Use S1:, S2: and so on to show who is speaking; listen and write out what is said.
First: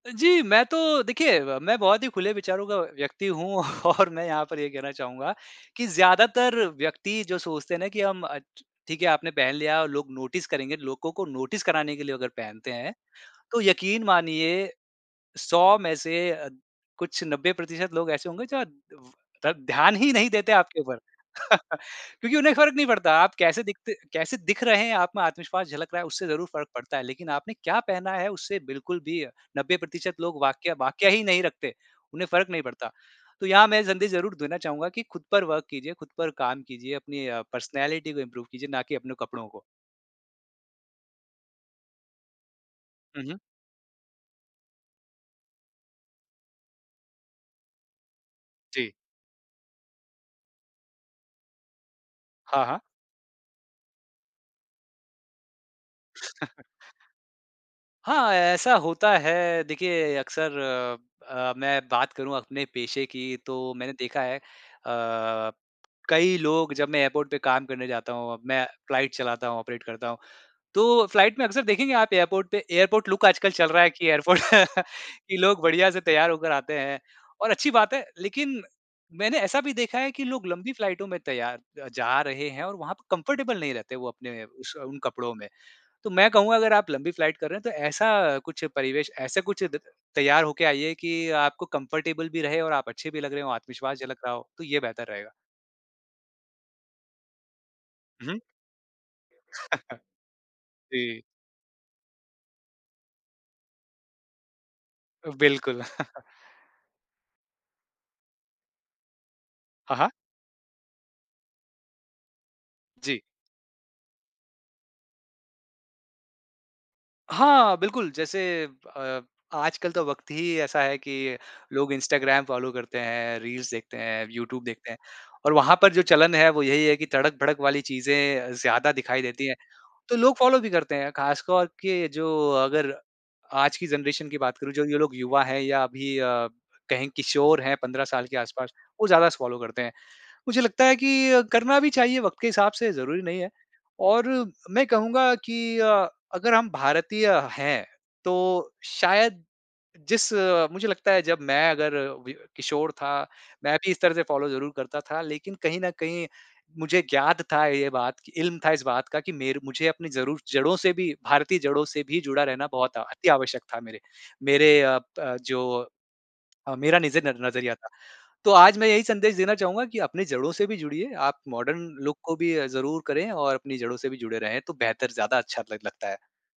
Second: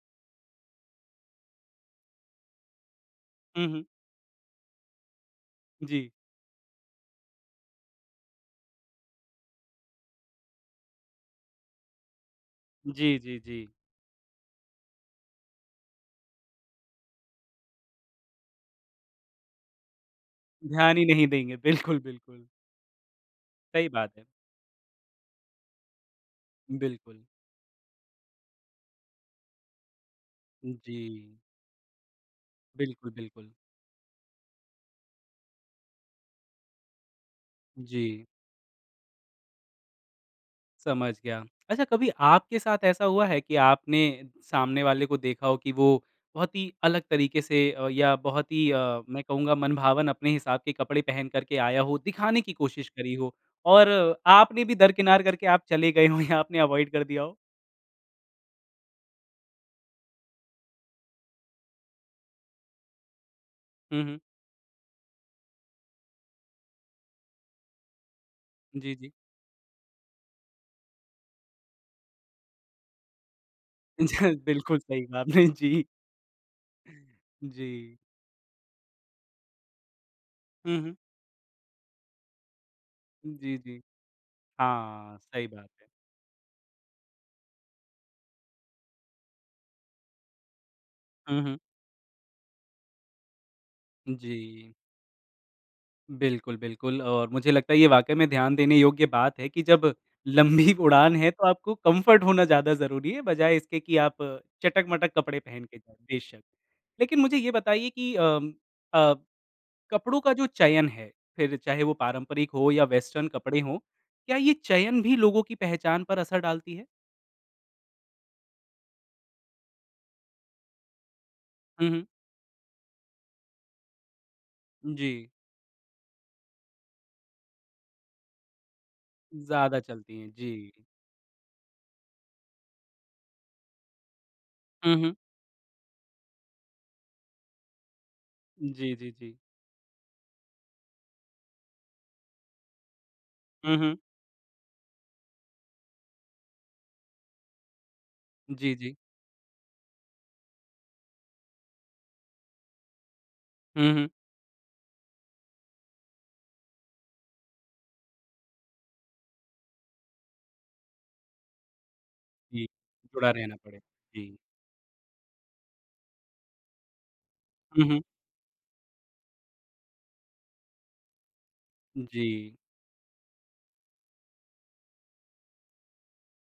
S1: जी, मैं तो देखिए मैं बहुत ही खुले विचारों का व्यक्ति हूँ
S2: हुँ, हुँ।
S1: और मैं यहाँ पर ये कहना चाहूँगा कि
S2: जी।
S1: ज्यादातर व्यक्ति जो सोचते हैं ना, कि हम ठीक है आपने पहन लिया और लोग नोटिस करेंगे, लोगों को नोटिस कराने के लिए वो अगर पहनते हैं,
S2: जी, जी,
S1: तो
S2: जी।
S1: यकीन मानिए 100 में से अ, कुछ 90% लोग ऐसे होंगे जो द ध्यान ही नहीं देते आपके
S2: ध्यान
S1: ऊपर।
S2: ही नहीं देंगे। बिल्कुल,
S1: क्योंकि
S2: बिल्कुल।
S1: उन्हें फ़र्क नहीं पड़ता, आप कैसे
S2: सही
S1: दिखते
S2: बात है।
S1: कैसे दिख रहे हैं? आप में आत्मविश्वास झलक रहा है, उससे ज़रूर फ़र्क पड़ता है,
S2: बिल्कुल।
S1: लेकिन आपने क्या पहना है उससे बिल्कुल भी 90% लोग वाक्या वाक्या ही
S2: जी।
S1: नहीं रखते, उन्हें फ़र्क नहीं पड़ता।
S2: बिल्कुल,
S1: तो
S2: बिल्कुल।
S1: यहाँ मैं जल्दी ज़रूर देना चाहूँगा कि खुद पर वर्क कीजिए, खुद पर काम कीजिए, अपनी पर्सनैलिटी को
S2: जी।
S1: इंप्रूव कीजिए, ना कि अपने कपड़ों को।
S2: समझ गया। अच्छा कभी आपके साथ ऐसा
S1: हुँ,
S2: हुआ है?
S1: हुँ।
S2: कि आपने सामने वाले को देखा हो कि वो बहुत ही अलग तरीके से अ, या बहुत ही
S1: जी।
S2: अ, मैं कहूँगा मनभावन अपने हिसाब के कपड़े पहन कर के आया हो, दिखाने की
S1: हाँ, हाँ।
S2: कोशिश करी हो और आपने भी दरकिनार करके आप चले गए हों या आपने अवॉइड कर दिया हो?
S1: हाँ, ऐसा होता है। देखिए अक्सर अ अ, मैं बात करूँ अपने पेशे की तो मैंने
S2: हुँ, हुँ।
S1: देखा है अ, कई लोग जब मैं एयरपोर्ट पे काम करने जाता हूँ, मैं
S2: जी, जी।
S1: फ्लाइट चलाता हूँ, ऑपरेट करता हूँ। तो फ्लाइट में अक्सर देखेंगे आप एयरपोर्ट पे, एयरपोर्ट लुक आजकल चल रहा है कि
S2: अच्छा
S1: एयरपोर्ट
S2: बिल्कुल सही कहा
S1: कि
S2: आपने।
S1: लोग
S2: जी।
S1: बढ़िया से तैयार होकर आते हैं और अच्छी बात
S2: जी।
S1: है लेकिन मैंने ऐसा भी देखा है कि लोग लंबी
S2: हुँ, हुँ।
S1: फ्लाइटों में तैयार जा रहे हैं और वहाँ पर
S2: जी,
S1: कंफर्टेबल नहीं
S2: जी।
S1: रहते वो अपने उस उन
S2: हाँ,
S1: कपड़ों
S2: सही
S1: में।
S2: बात है।
S1: तो मैं कहूँगा अगर आप लंबी फ्लाइट कर रहे हैं तो ऐसा कुछ परिवेश, ऐसा कुछ तैयार होके आइए कि
S2: हुँ, हुँ।
S1: आपको कंफर्टेबल भी रहें और आप अच्छे भी लग रहे हों, आत्मविश्वास झलक रहा हो, तो
S2: जी।
S1: ये बेहतर रहेगा।
S2: बिल्कुल, बिल्कुल। और मुझे लगता है ये वाक़ई
S1: उ,
S2: में
S1: हुँ।
S2: ध्यान देने योग्य बात है कि जब लंबी उड़ान
S1: जी।
S2: है तो आपको कम्फ़र्ट होना ज़्यादा ज़रूरी है बजाए इसके कि आप चटक-मटक कपड़े पहन के
S1: बिल्कुल।
S2: जाओ। बेशक, लेकिन मुझे ये बताइए कि अम, अ,
S1: हाँ, हाँ।
S2: कपड़ों का जो चयन है फिर चाहे वो पारंपरिक हो या
S1: जी।
S2: वेस्टर्न कपड़े हों क्या ये चयन भी लोगों की पहचान पर असर डालती है?
S1: हाँ, बिल्कुल। जैसे अ, आजकल तो वक़्त ही ऐसा है कि
S2: हुँ,
S1: लोग
S2: हुँ।
S1: इंस्टाग्राम फ़ॉलो करते हैं, रील्स देखते हैं, यूट्यूब देखते हैं
S2: जी।
S1: और वहाँ पर जो चलन है वो यही है कि तड़क-भड़क वाली चीजें ज़्यादा दिखाई देती हैं।
S2: ज़्यादा
S1: तो
S2: चलती हैं।
S1: लोग फ़ॉलो भी
S2: जी।
S1: करते हैं खास तौर के जो अगर आज की ज़नरेशन की बात करूँ जो
S2: हुँ,
S1: ये
S2: हुँ।
S1: लोग युवा है या अभी अ, कहीं किशोर हैं 15 साल के आस-पास,
S2: जी,
S1: वो
S2: जी,
S1: ज़्यादा
S2: जी।
S1: फ़ॉलो करते हैं। मुझे लगता है कि करना भी चाहिए वक़्त के हिसाब से ज़रूरी नहीं है
S2: हुँ, हुँ।
S1: और मैं कहूँगा कि अगर हम भारतीय हैं तो
S2: जी, जी।
S1: शायद जिस मुझे लगता है जब मैं अगर व किशोर था, मैं
S2: हुँ,
S1: भी इस
S2: हुँ।
S1: तरह से फ़ॉलो ज़रूर करता था लेकिन कहीं न कहीं मुझे ज्ञात था ये बात, इल्म था इस बात का कि मेरे मुझे अपनी ज़रूर जड़ों से भी, भारतीय जड़ों से भी जुड़ा
S2: जी।
S1: रहना बहुत
S2: जुड़ा
S1: अति
S2: रहना
S1: आवश्यक था
S2: पड़ेगा।
S1: मेरे
S2: जी।
S1: मेरे अ अ, जो मेरा नज़ नज़रिया
S2: हुँ,
S1: था।
S2: हुँ।
S1: तो आज मैं यही संदेश देना चाहूँगा कि अपने जड़ों से भी जुड़िए, आप मॉडर्न लुक को भी
S2: जी।
S1: ज़रूर करें और अपनी जड़ों से भी जुड़े रहें तो बेहतर ज़्यादा अच्छा ल लगता है।